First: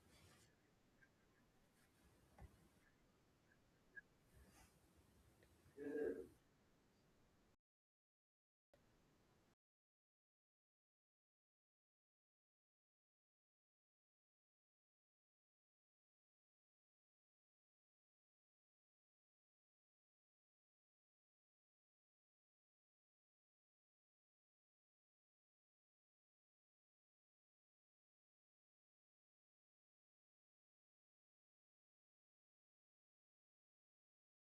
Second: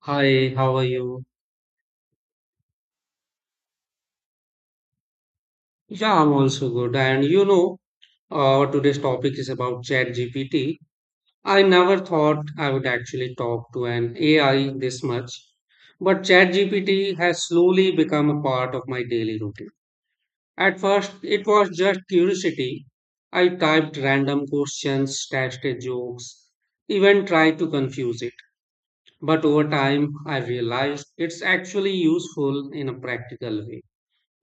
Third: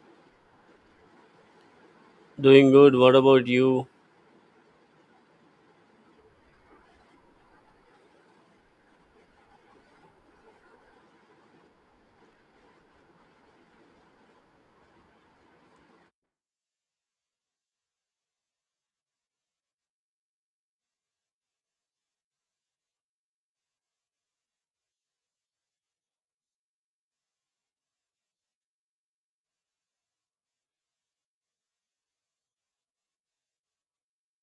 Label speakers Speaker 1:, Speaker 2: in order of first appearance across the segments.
Speaker 1: Hi, how are you?
Speaker 2: Doing good. What about you?
Speaker 1: Yeah, I'm also good. Today's topic is about ChatGPT. I never thought I would actually talk to an AI this much, but ChatGPT has slowly become a part of my daily routine. At first, it was just curiosity. I typed random questions, tested jokes, even tried to confuse it. But over time, I realized it's actually useful in a practical way,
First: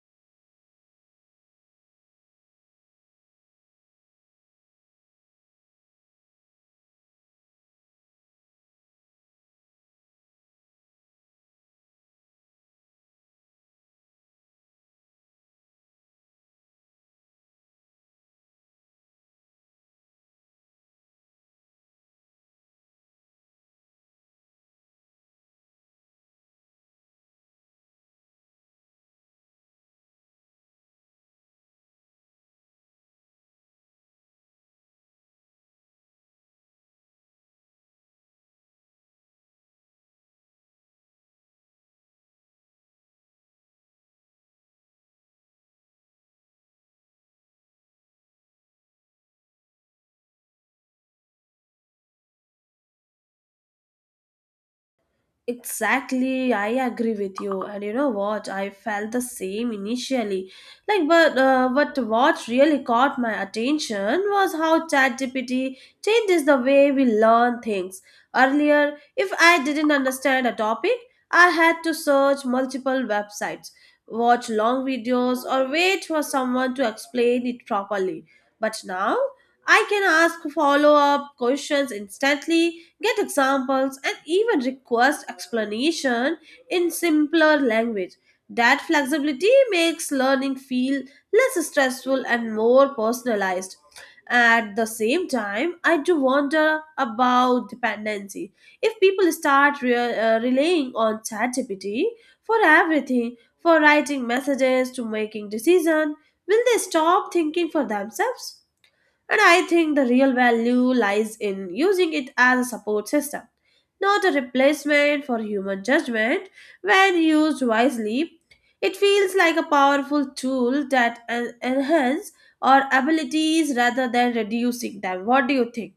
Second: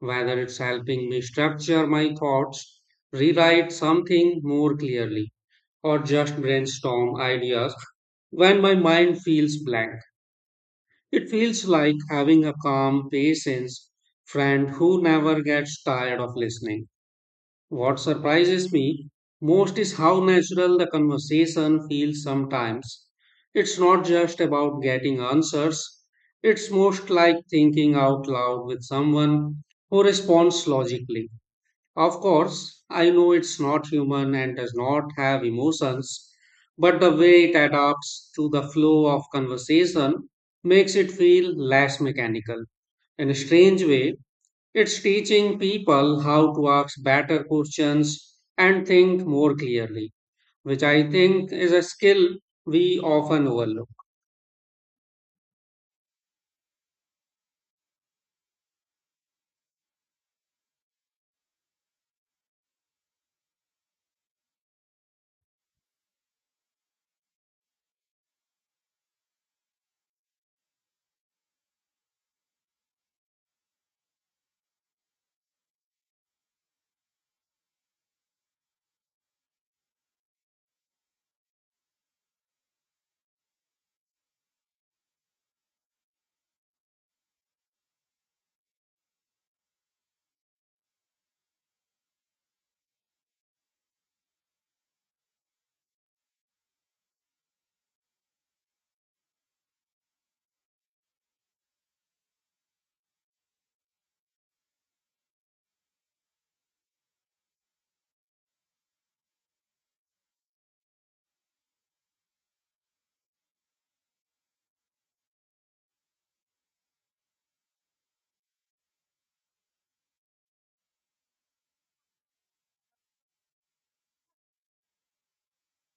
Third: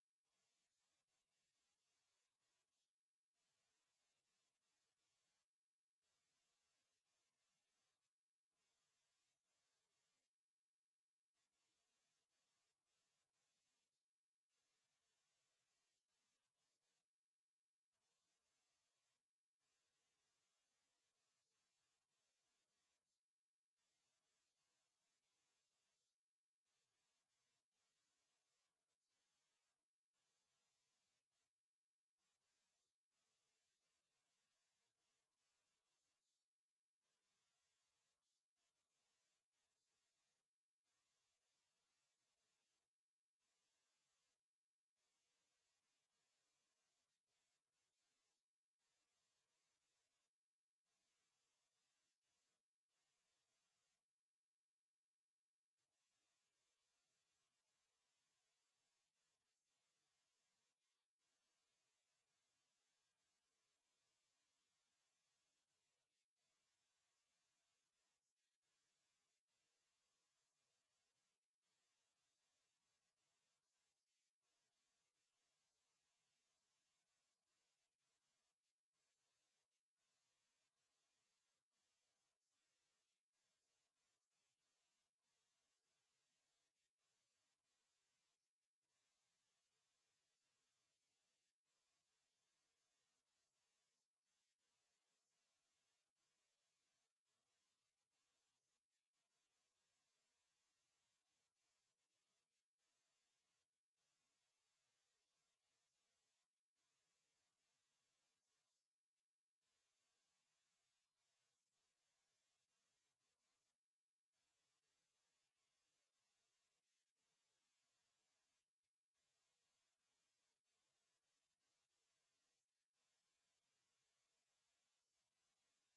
Speaker 1: whether it's helping me structure my thoughts, rewrite something more clearly, or just brainstorm ideas when my mind feels blank. It feels like having a calm, patient friend who never gets tired of listening. What surprises me most is how natural the conversation feels sometimes. It's not just about getting answers, it's most like thinking out loud with someone who responds logically. Of course, I know it's not human and does not have emotions, but the way it adapts to the flow of conversation makes it feel less mechanical. In a strange way, it's teaching people how to ask better questions and think more clearly, which I think is a skill we often overlook.
Speaker 3: Exactly, I agree with you. And you know what? I felt the same initially. Like, but what really caught my attention was how ChatGPT changes the way we learn things. Earlier, if I didn't understand a topic, I had to search multiple websites, watch long videos, or wait for someone to explain it properly. But now, I can ask follow up questions instantly get examples, and even request explanation in simpler language. That flexibility makes learning feel less stressful and more personalized. At the same time, I do wonder about dependency. If people start relying on ChatGPT for everything, for writing messages to making decisions, will they stop thinking for themselves? And I think the real value lies in using it as a support system, not a replacement for human judgment. When used wisely, it feels like a powerful tool that enhances our abilities rather than reducing them. What do you think?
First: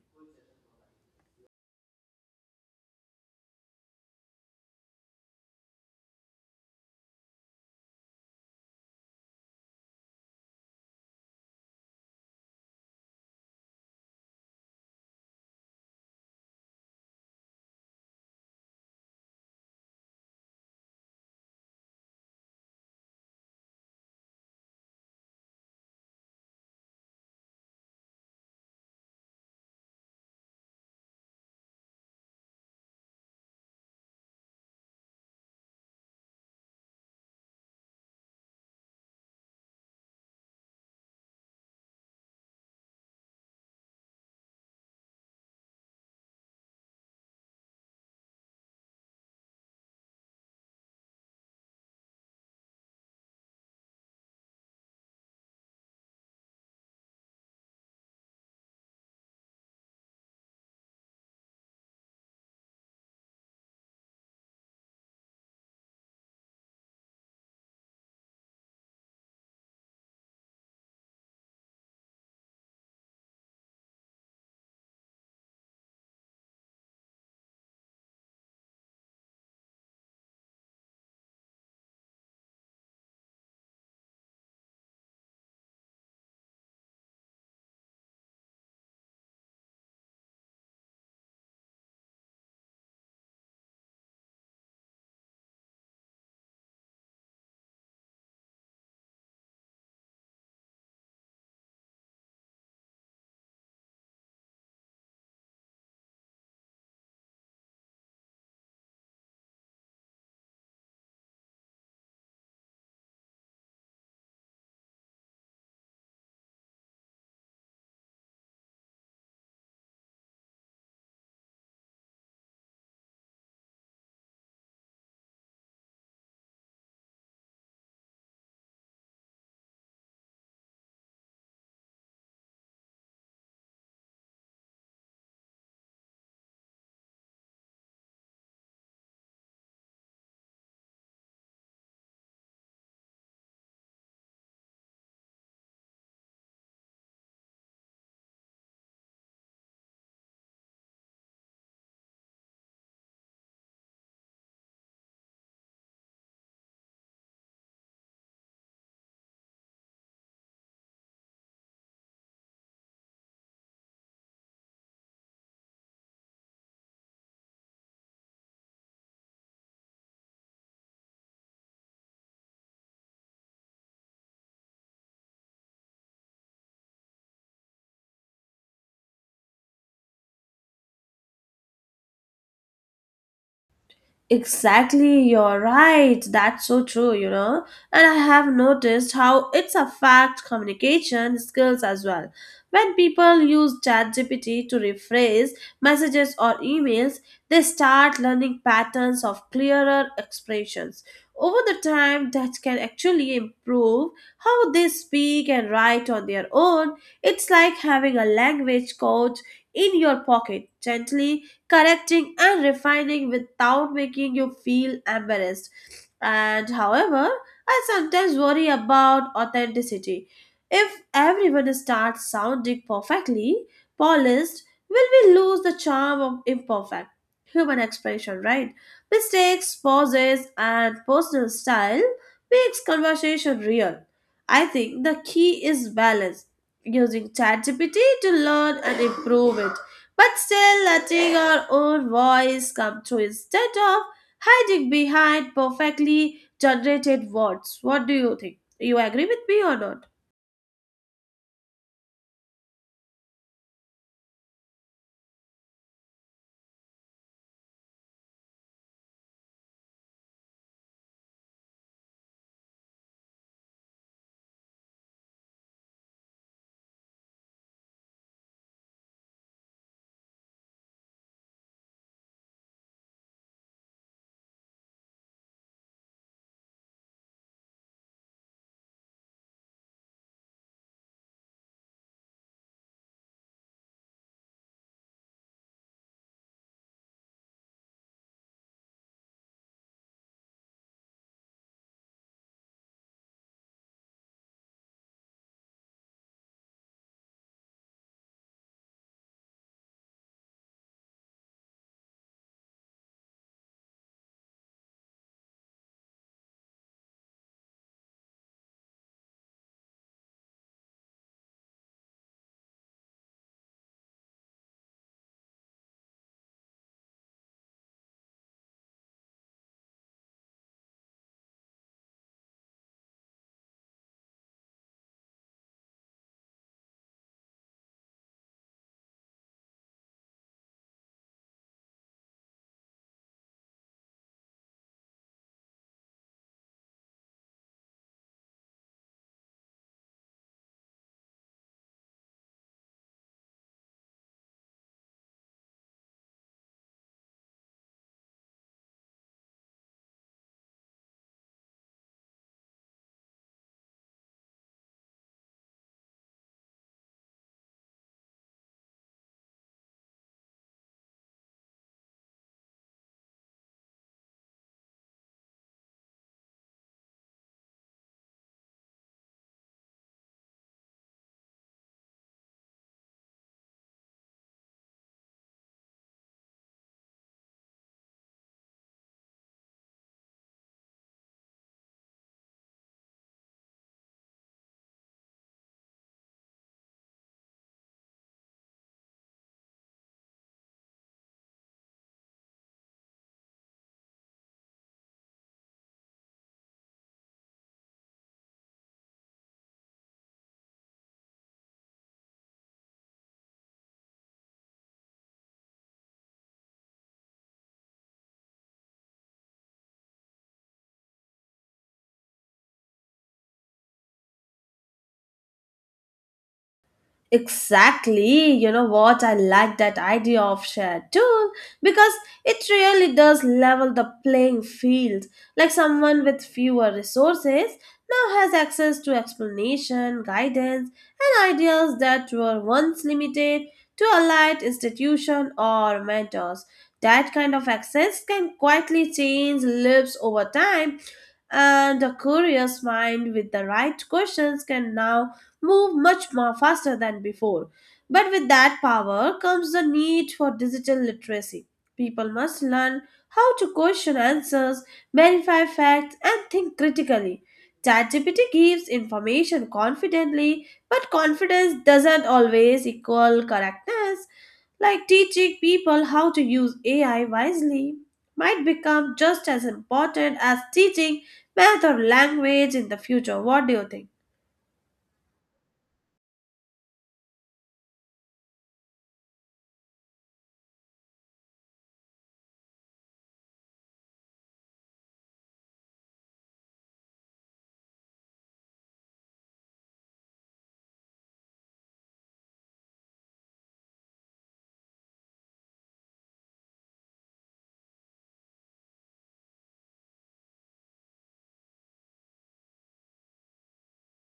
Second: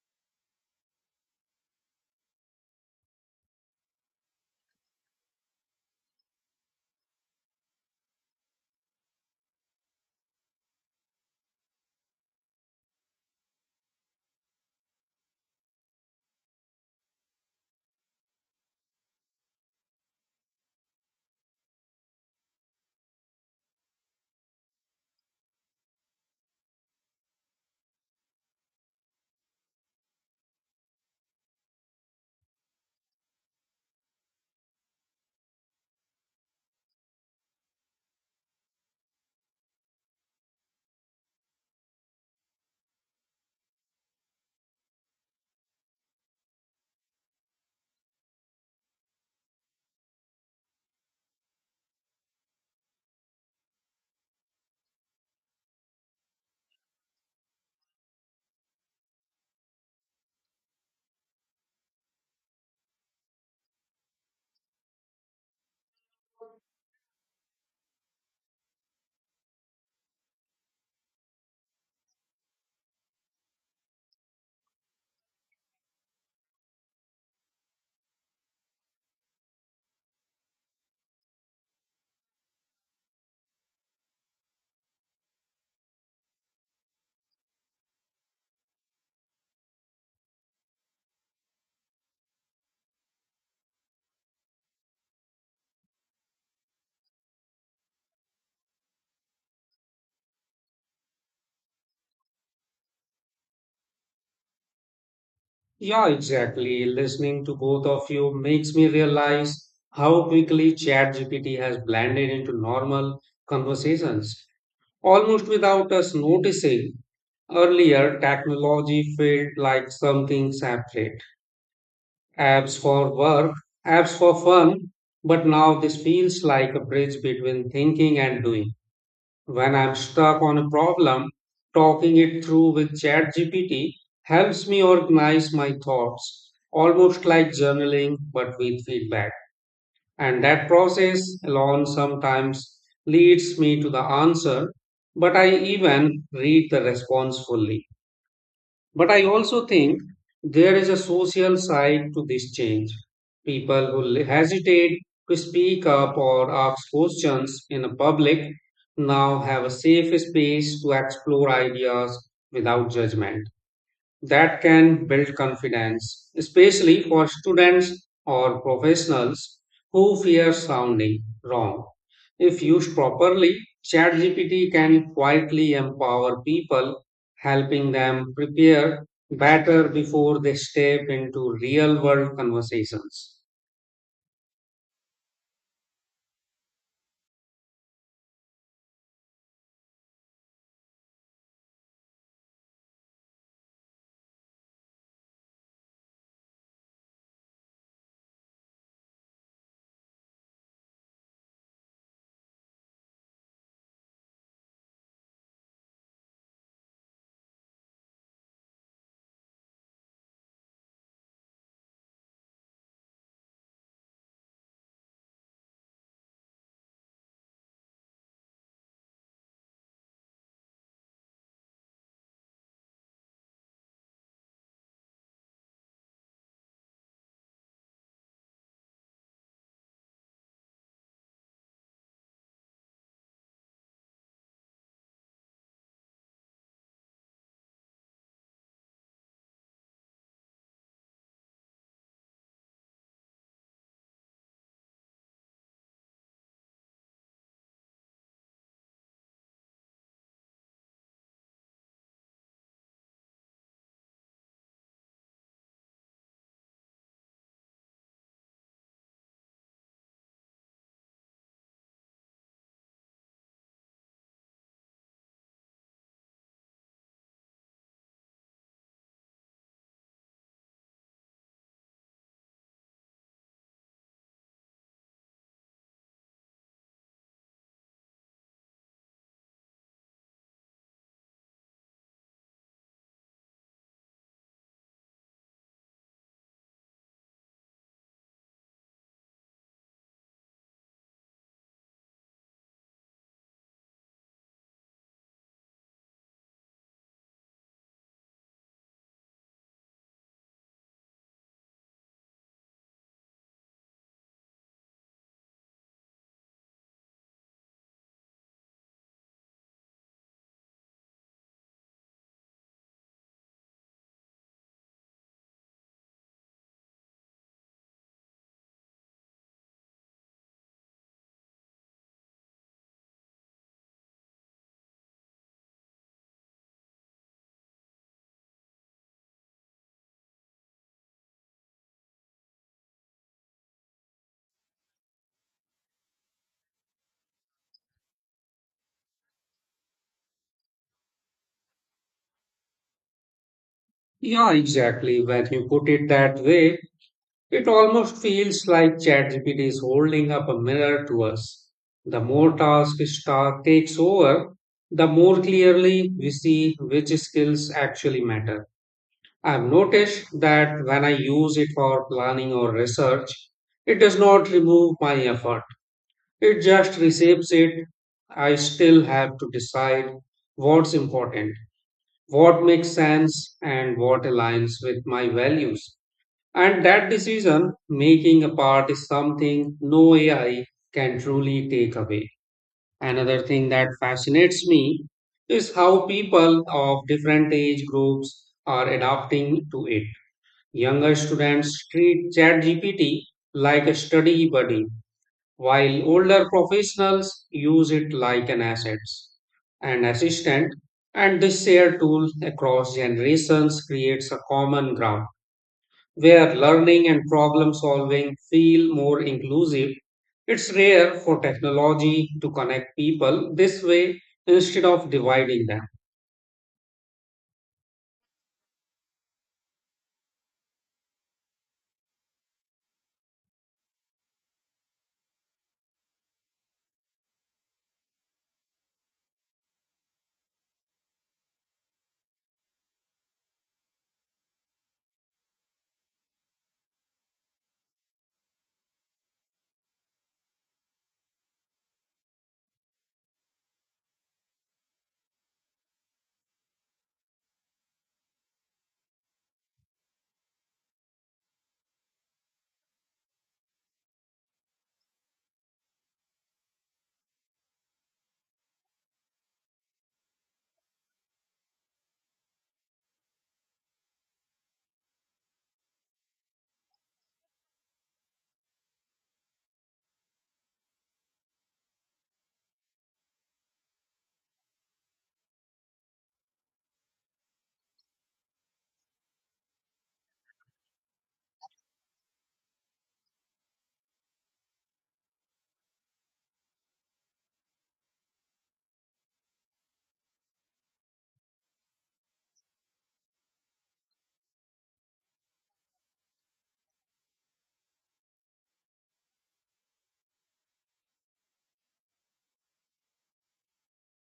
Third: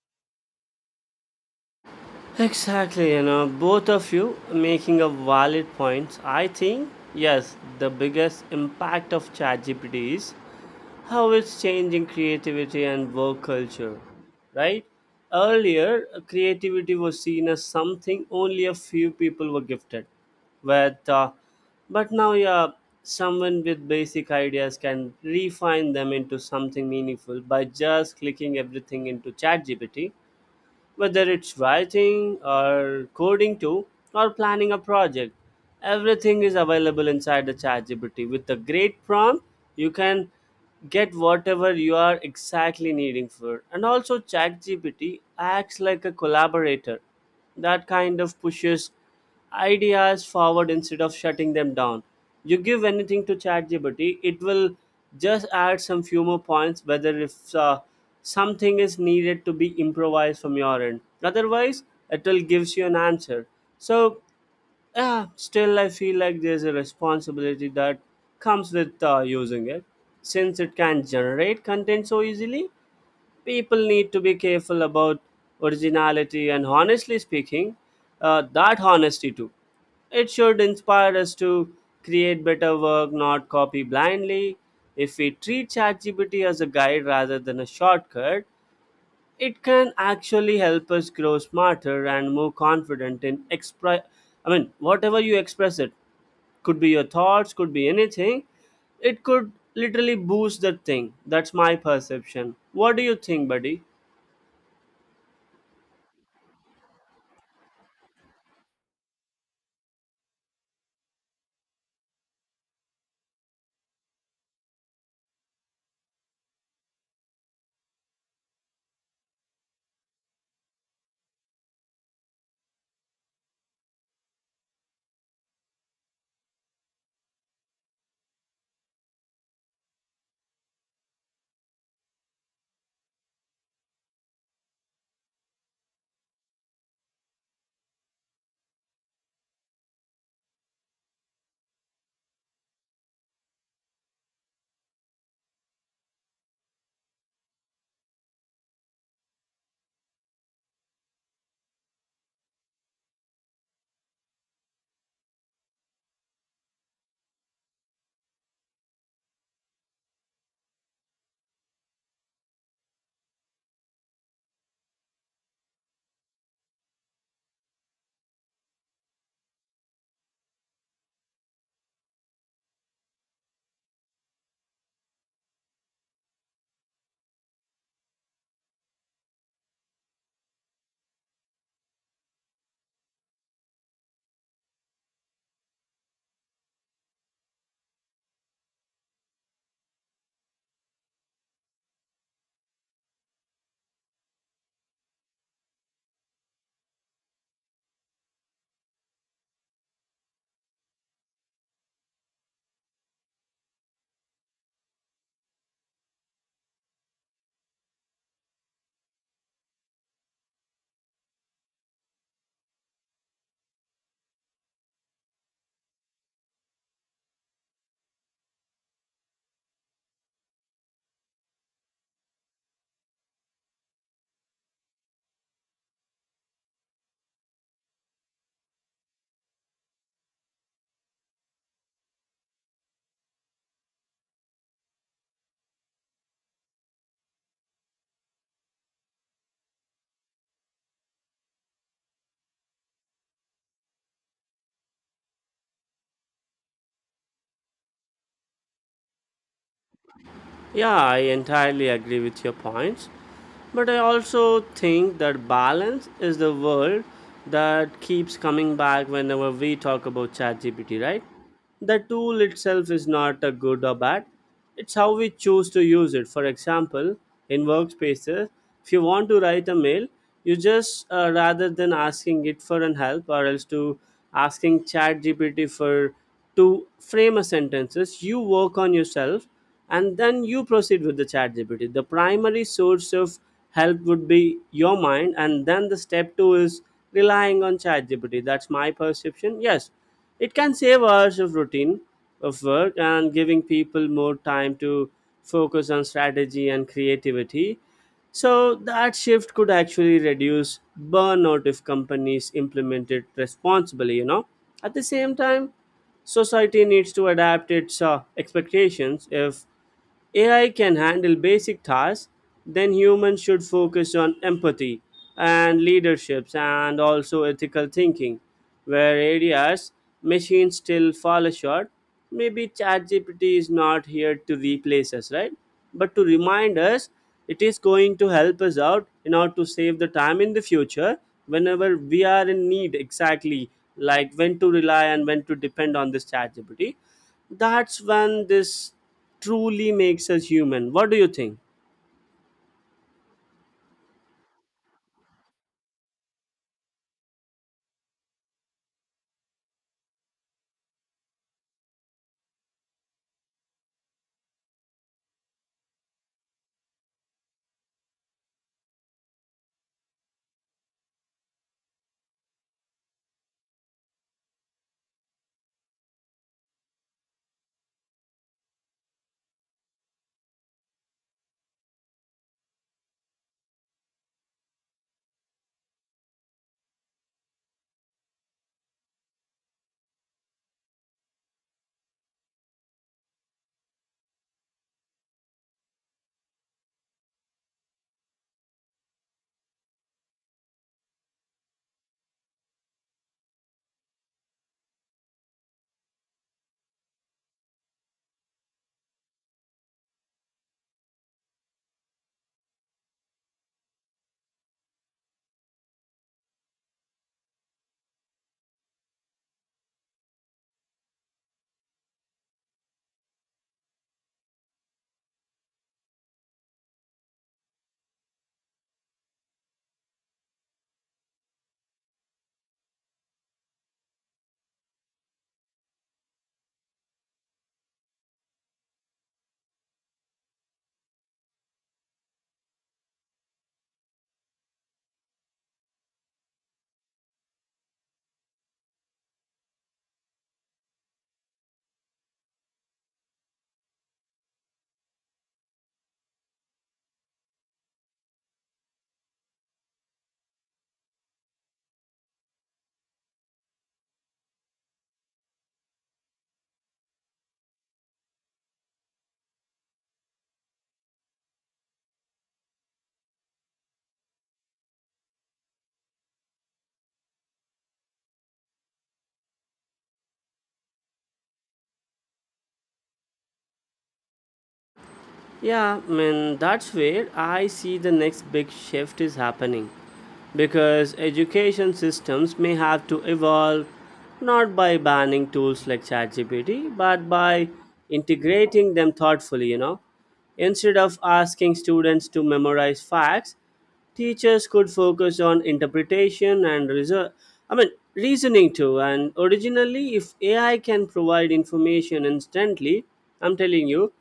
Speaker 2: Exactly, you know, both of you making a valid points. I think yes, the biggest impact of ChatGPT is how it's changing creativity and work culture, right? Earlier, creativity was seen as something only a few people were gifted with, but now, yeah, someone with basic ideas can refine them into something meaningful by just clicking everything into ChatGPT. Whether it's writing or coding too, or planning a project, everything is available inside the ChatGPT. With a great prompt, you can get whatever you are exactly needing for. And also, ChatGPT acts like a collaborator that kind of pushes ideas forward instead of shutting them down. You give anything to ChatGPT, it will just add some few more points whether if something is needed to be improvised from your end. Otherwise, it will gives you an answer. So, yeah, still I feel like there's a responsibility that comes with using it, since it can generate content so easily, people need to be careful about originality, and honestly speaking, that honesty too, it should inspire us to create better work, not copy blindly. If we treat chatgpt as a guide rather than a shortcut, it can actually help us grow smarter and more confident in express, I mean whatever you express, it could be your thoughts, could be anything, it could literally boost that thing. That's my perception. What do you think, buddy?
Speaker 1: Yeah, exactly. Listening to both of you makes me realize how quickly ChatGPT has blended into normal conversations, almost without us noticing. Earlier, technology felt like something separate, apps for work, apps for fun, but now this feels like a bridge between thinking and doing. When I'm stuck on a problem, talking it through with ChatGPT helps me organize my thoughts, almost like journaling but with feedback. And that process alone sometimes leads me to the answer, but I even read the response fully. But I also think there is a social side to this change. People who hesitate to speak up or ask questions in a public now have a safe space to explore ideas without judgment that can build confidence, especially for students or professionals who fear sounding wrong. If used properly, ChatGPT can quietly empower people, helping them prepare better before they step into real world conversations.
Speaker 3: Exactly, you're right. That's so true, you know. And I have noticed how it's affect communication skills as well. When people use ChatGPT to rephrase messages or emails, they start learning patterns of clearer expressions. Over the time, that can actually improve how they speak and write on their own. It's like having a language coach in your pocket, gently correcting and refining without making you feel embarrassed. And however, I sometimes worry about authenticity. If everyone starts sounding perfectly polished, will we lose the charm of imperfect human expression, right? Mistakes, pauses, and personal style makes conversation real. I think the key is balance, using ChatGPT to learn and improve it but still letting our own voice come through instead of hiding behind perfectly generated words. What do you think? You agree with me or not?
Speaker 2: Yeah, I entirely agree with your points. But I also think that balance is the word that keeps coming back whenever we talk about ChatGPT, right? The tool itself is not a good or bad. It's how we choose to use it. For example, in workspaces, if you want to write a mail, you just rather than asking it for an help or else to asking ChatGPT for to frame a sentences, you work on yourself and then you proceed with the chat gpt. The primary source of help would be your mind, and then the step two is relying on chat gpt. That's my perception. Yes, it can save hours of routine of work and giving people more time to focus on strategy and creativity. So that shift could actually reduce burnout if companies implement it responsibly, you know. At the same time, society needs to adapt its expectations. If AI can handle basic tasks, then humans should focus on empathy and leaderships and also ethical thinking. Where areas machines still fall short, maybe ChatGPT is not here to replace us, right? But to remind us it is going to help us out in order to save the time in the future whenever we are in need, exactly like when to rely and when to depend on this chat GPT. That's when this truly makes us human. What do you think?
Speaker 1: Yeah, exactly. When you put it that way, it almost feels like ChatGPT is holding up a mirror to us. The more task star takes over, the more clearly we see which skills actually matter. I've noticed that when I use it for planning or research, it does not remove my effort. It just reshapes it. I still have to decide what's important, what makes sense, and what aligns with my values. And that decision making apart is something no AI can truly take away. Another thing that fascinates me is how people of different age groups are adapting to it. Younger students treat ChatGPT like a study buddy, while older professionals use it like an asset and assistant. And this shared tool across generations creates a common ground where learning and problem solving feel more inclusive. It's rare for technology to connect people this way instead of dividing them.
Speaker 3: Exactly, you know what? I like that idea of shared tool because it really does level the playing field. Like someone with fewer resources now has access to explanation, guidance, and ideas that were once limited to allied institution or mentors. That kind of access can quietly change lives over time and a curious mind with the right questions can now move much more faster than before. But with that power comes the need for digital literacy. People must learn how to question answers, verify facts, and think critically. ChatGPT gives information confidently, but confidence doesn't always equal correctness. Like teaching people how to use AI wisely might become just as important as teaching math or language in the future. What do you think?
Speaker 2: Yeah, I mean, that's where I see the next big shift is happening. Because education systems may have to evolve not by banning tools like ChatGPT, but by integrating them thoughtfully, you know. Instead of asking students to memorize facts, teachers could focus on interpretation and reason. I mean, reasoning too. And originally, if AI can provide information instantly, I'm telling you,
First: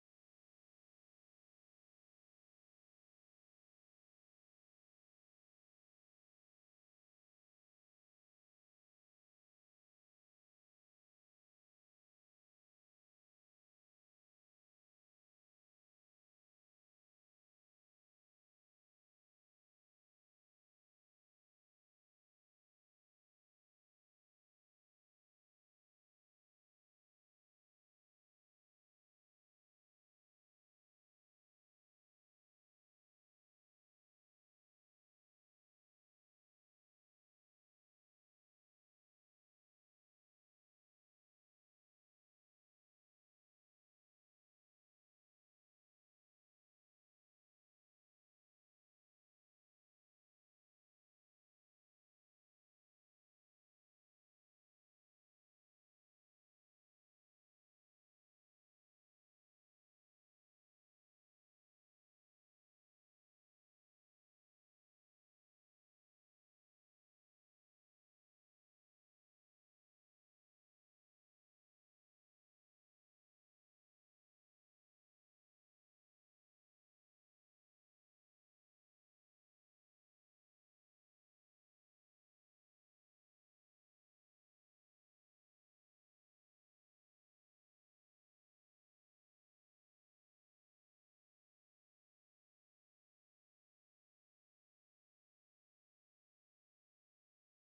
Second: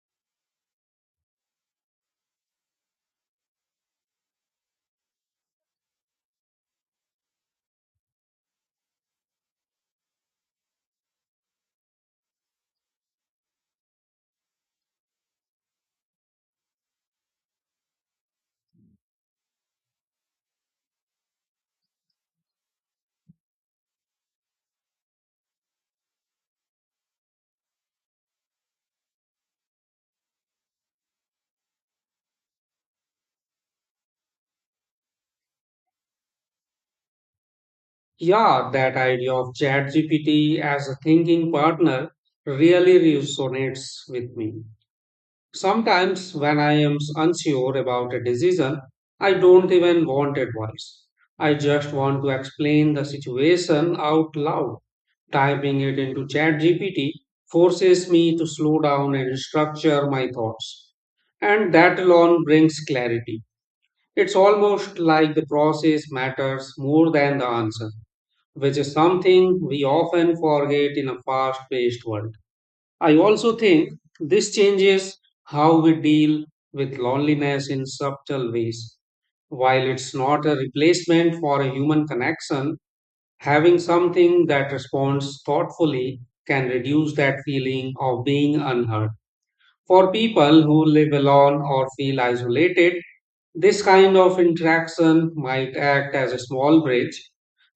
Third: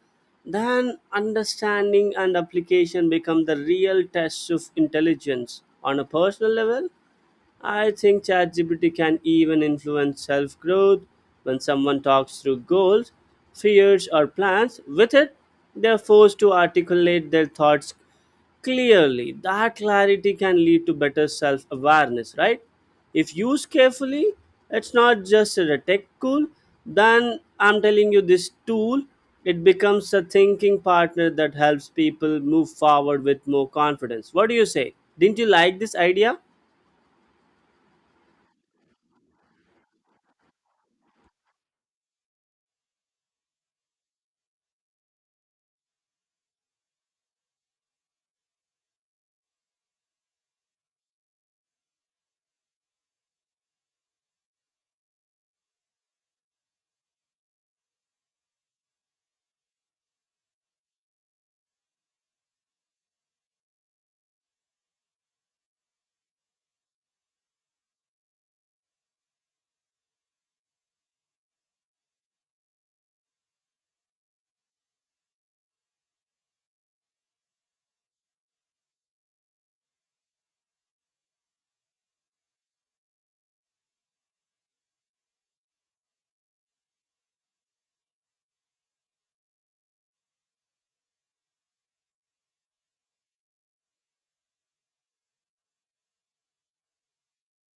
Speaker 2: then understanding and application become the real tests of intelligence. On a personal level, I think ChatGPT can even influence self growth. When someone talks through goals, fears, or plans with it, they're forced to articulate their thoughts clearly. That clarity can lead to better self awareness, right? If used carefully, it's not just a tech tool, then I'm telling you, this tool, it becomes a thinking partner that helps people move forward with more confidence. What do you say? Didn't you like this idea?
Speaker 1: Yeah, that idea of ChatGPT as a thinking partner really resonates with me. Sometimes, when I am unsure about a decision, I don't even want advice. I just want to explain the situation out loud. Typing it into ChatGPT forces me to slow down and structure my thoughts. And that alone brings clarity. It's almost like the process matters more than the answer, which is something we often forget in a fast paced world. I also think this changes how we deal with loneliness in subtle ways. While it's not a replacement for a human connection, having something that responds thoughtfully can reduce that feeling of being unheard. For people who live alone or feel isolated, this kind of interaction might act as a small bridge,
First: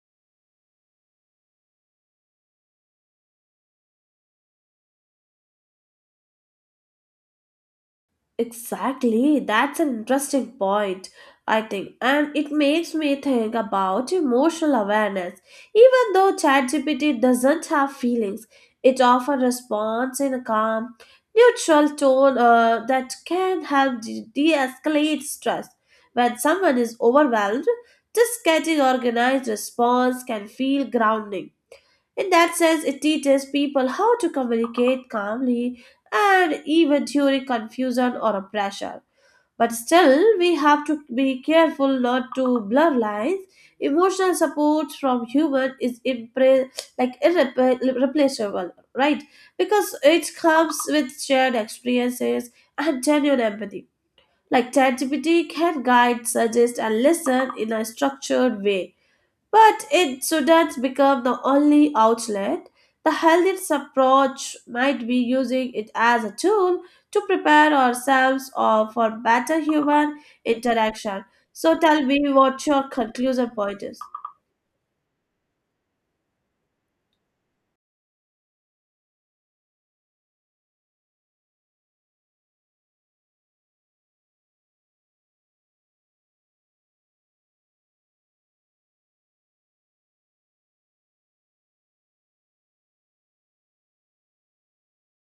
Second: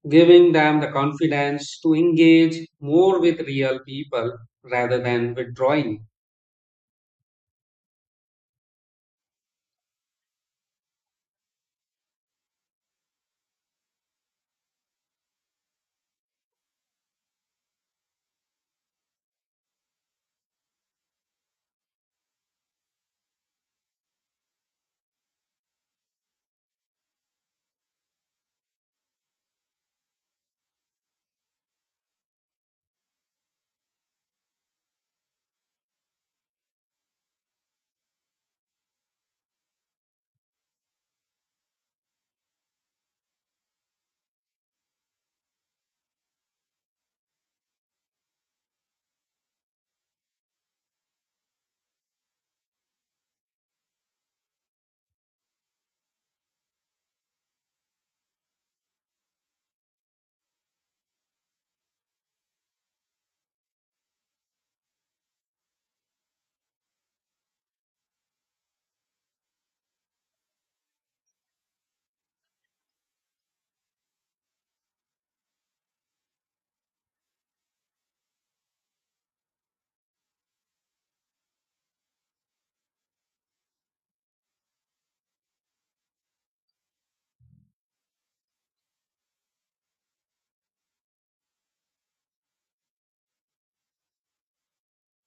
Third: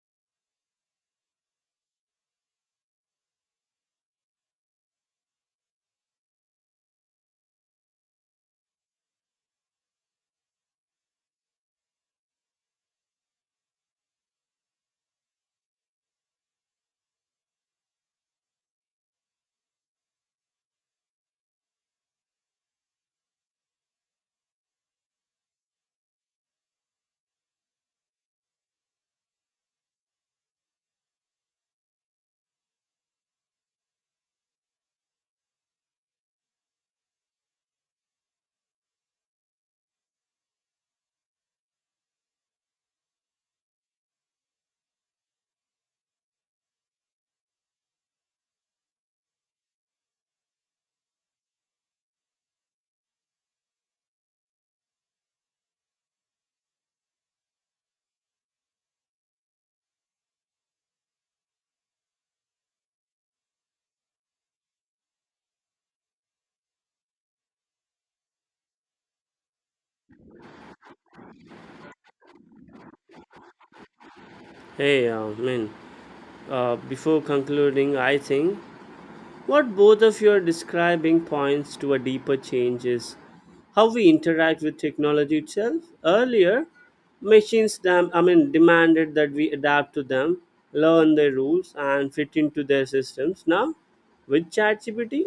Speaker 1: giving them the confidence to engage more with real people rather than withdrawing.
Speaker 3: Exactly, that's an interesting point, I think, and it makes me think about emotional awareness. Even though ChatGPT doesn't have feelings, it often responds in a calm, neutral tone that can help de escalate stress. When someone is overwhelmed, just getting organized response can feel grounding. In that sense, it teaches people how to communicate calmly and even during confusion or pressure. But still, we have to be careful not to blur lines. Emotional support from human is like irreplaceable, right? Because it comes with shared experiences and genuine empathy. Like ChatGPT can guide, suggest, and listen in a structured way but it shouldn't become the only outlet. The healthiest approach might be using it as a tool to prepare ourselves or for better human interaction. So tell me what your conclusion point is.
Speaker 2: Hey, Min, before concluding, I think what both of you are describing points to a deeper change is how we interact with technology itself. Earlier, machines I mean, demanded that we adapt to them, learn their rules, and fit into their systems. Now, with ChatGPT,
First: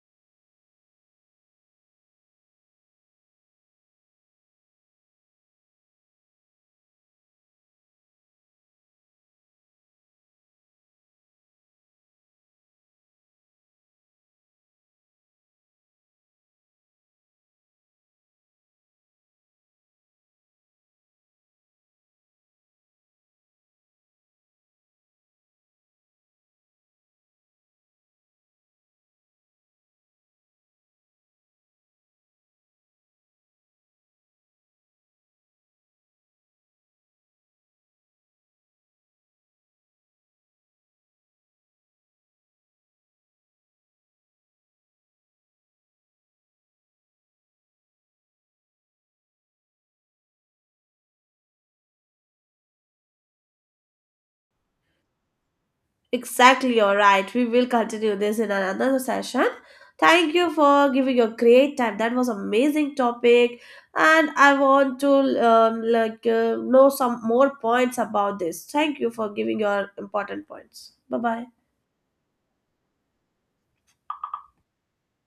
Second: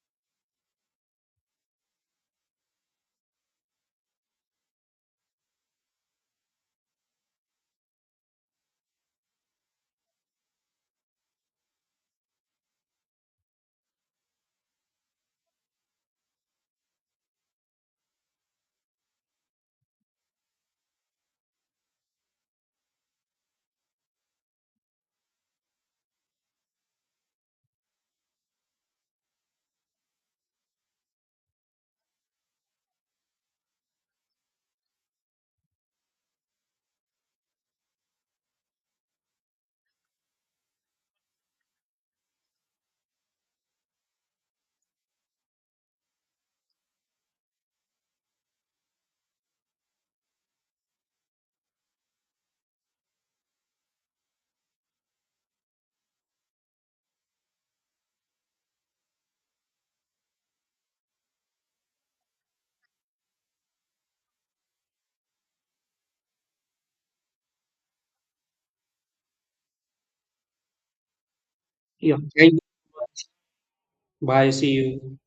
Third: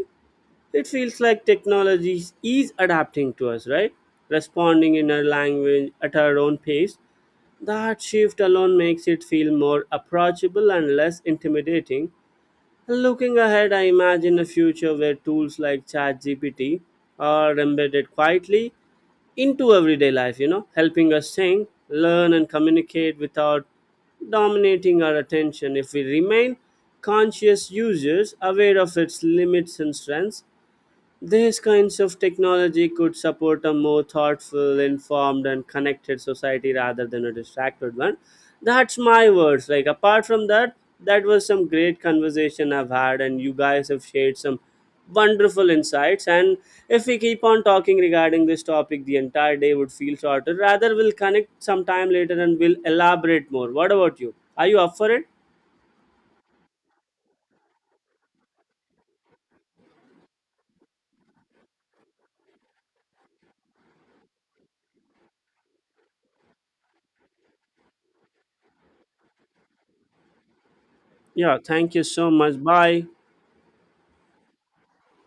Speaker 2: it feels like technology is adapting to us, right? Responding in our language at our own pace. That shift alone makes it feel more approachable and less intimidating. Looking ahead, I imagine a future where tools like ChatGPT are embedded quietly into everyday life, you know, helping us sing, learn, and communicate without dominating our attention. If we remain conscious users, aware of its limits and strengths, these kinds of technology could support a more thoughtful, informed, and connected society rather than a distracted one. That's my words. Like, apart from that, that was some great conversation I've had, and you guys have shared some wonderful insights. And if we keep on talking regarding this topic, the entire day would feel shorter. Rather, we'll connect sometime later and we'll elaborate more. What about you? Are you up for it?
Speaker 3: Exactly, you're right. We will continue this in another session. Thank you for giving your great time. That was amazing topic, and I want to know some more points about this. Thank you for giving your important points. Bye bye.
Speaker 2: Yeah, thank you
Speaker 1: Yeah.
Speaker 2: so
Speaker 1: Thank you.
Speaker 2: much. Bye.
Speaker 1: Bye. See you.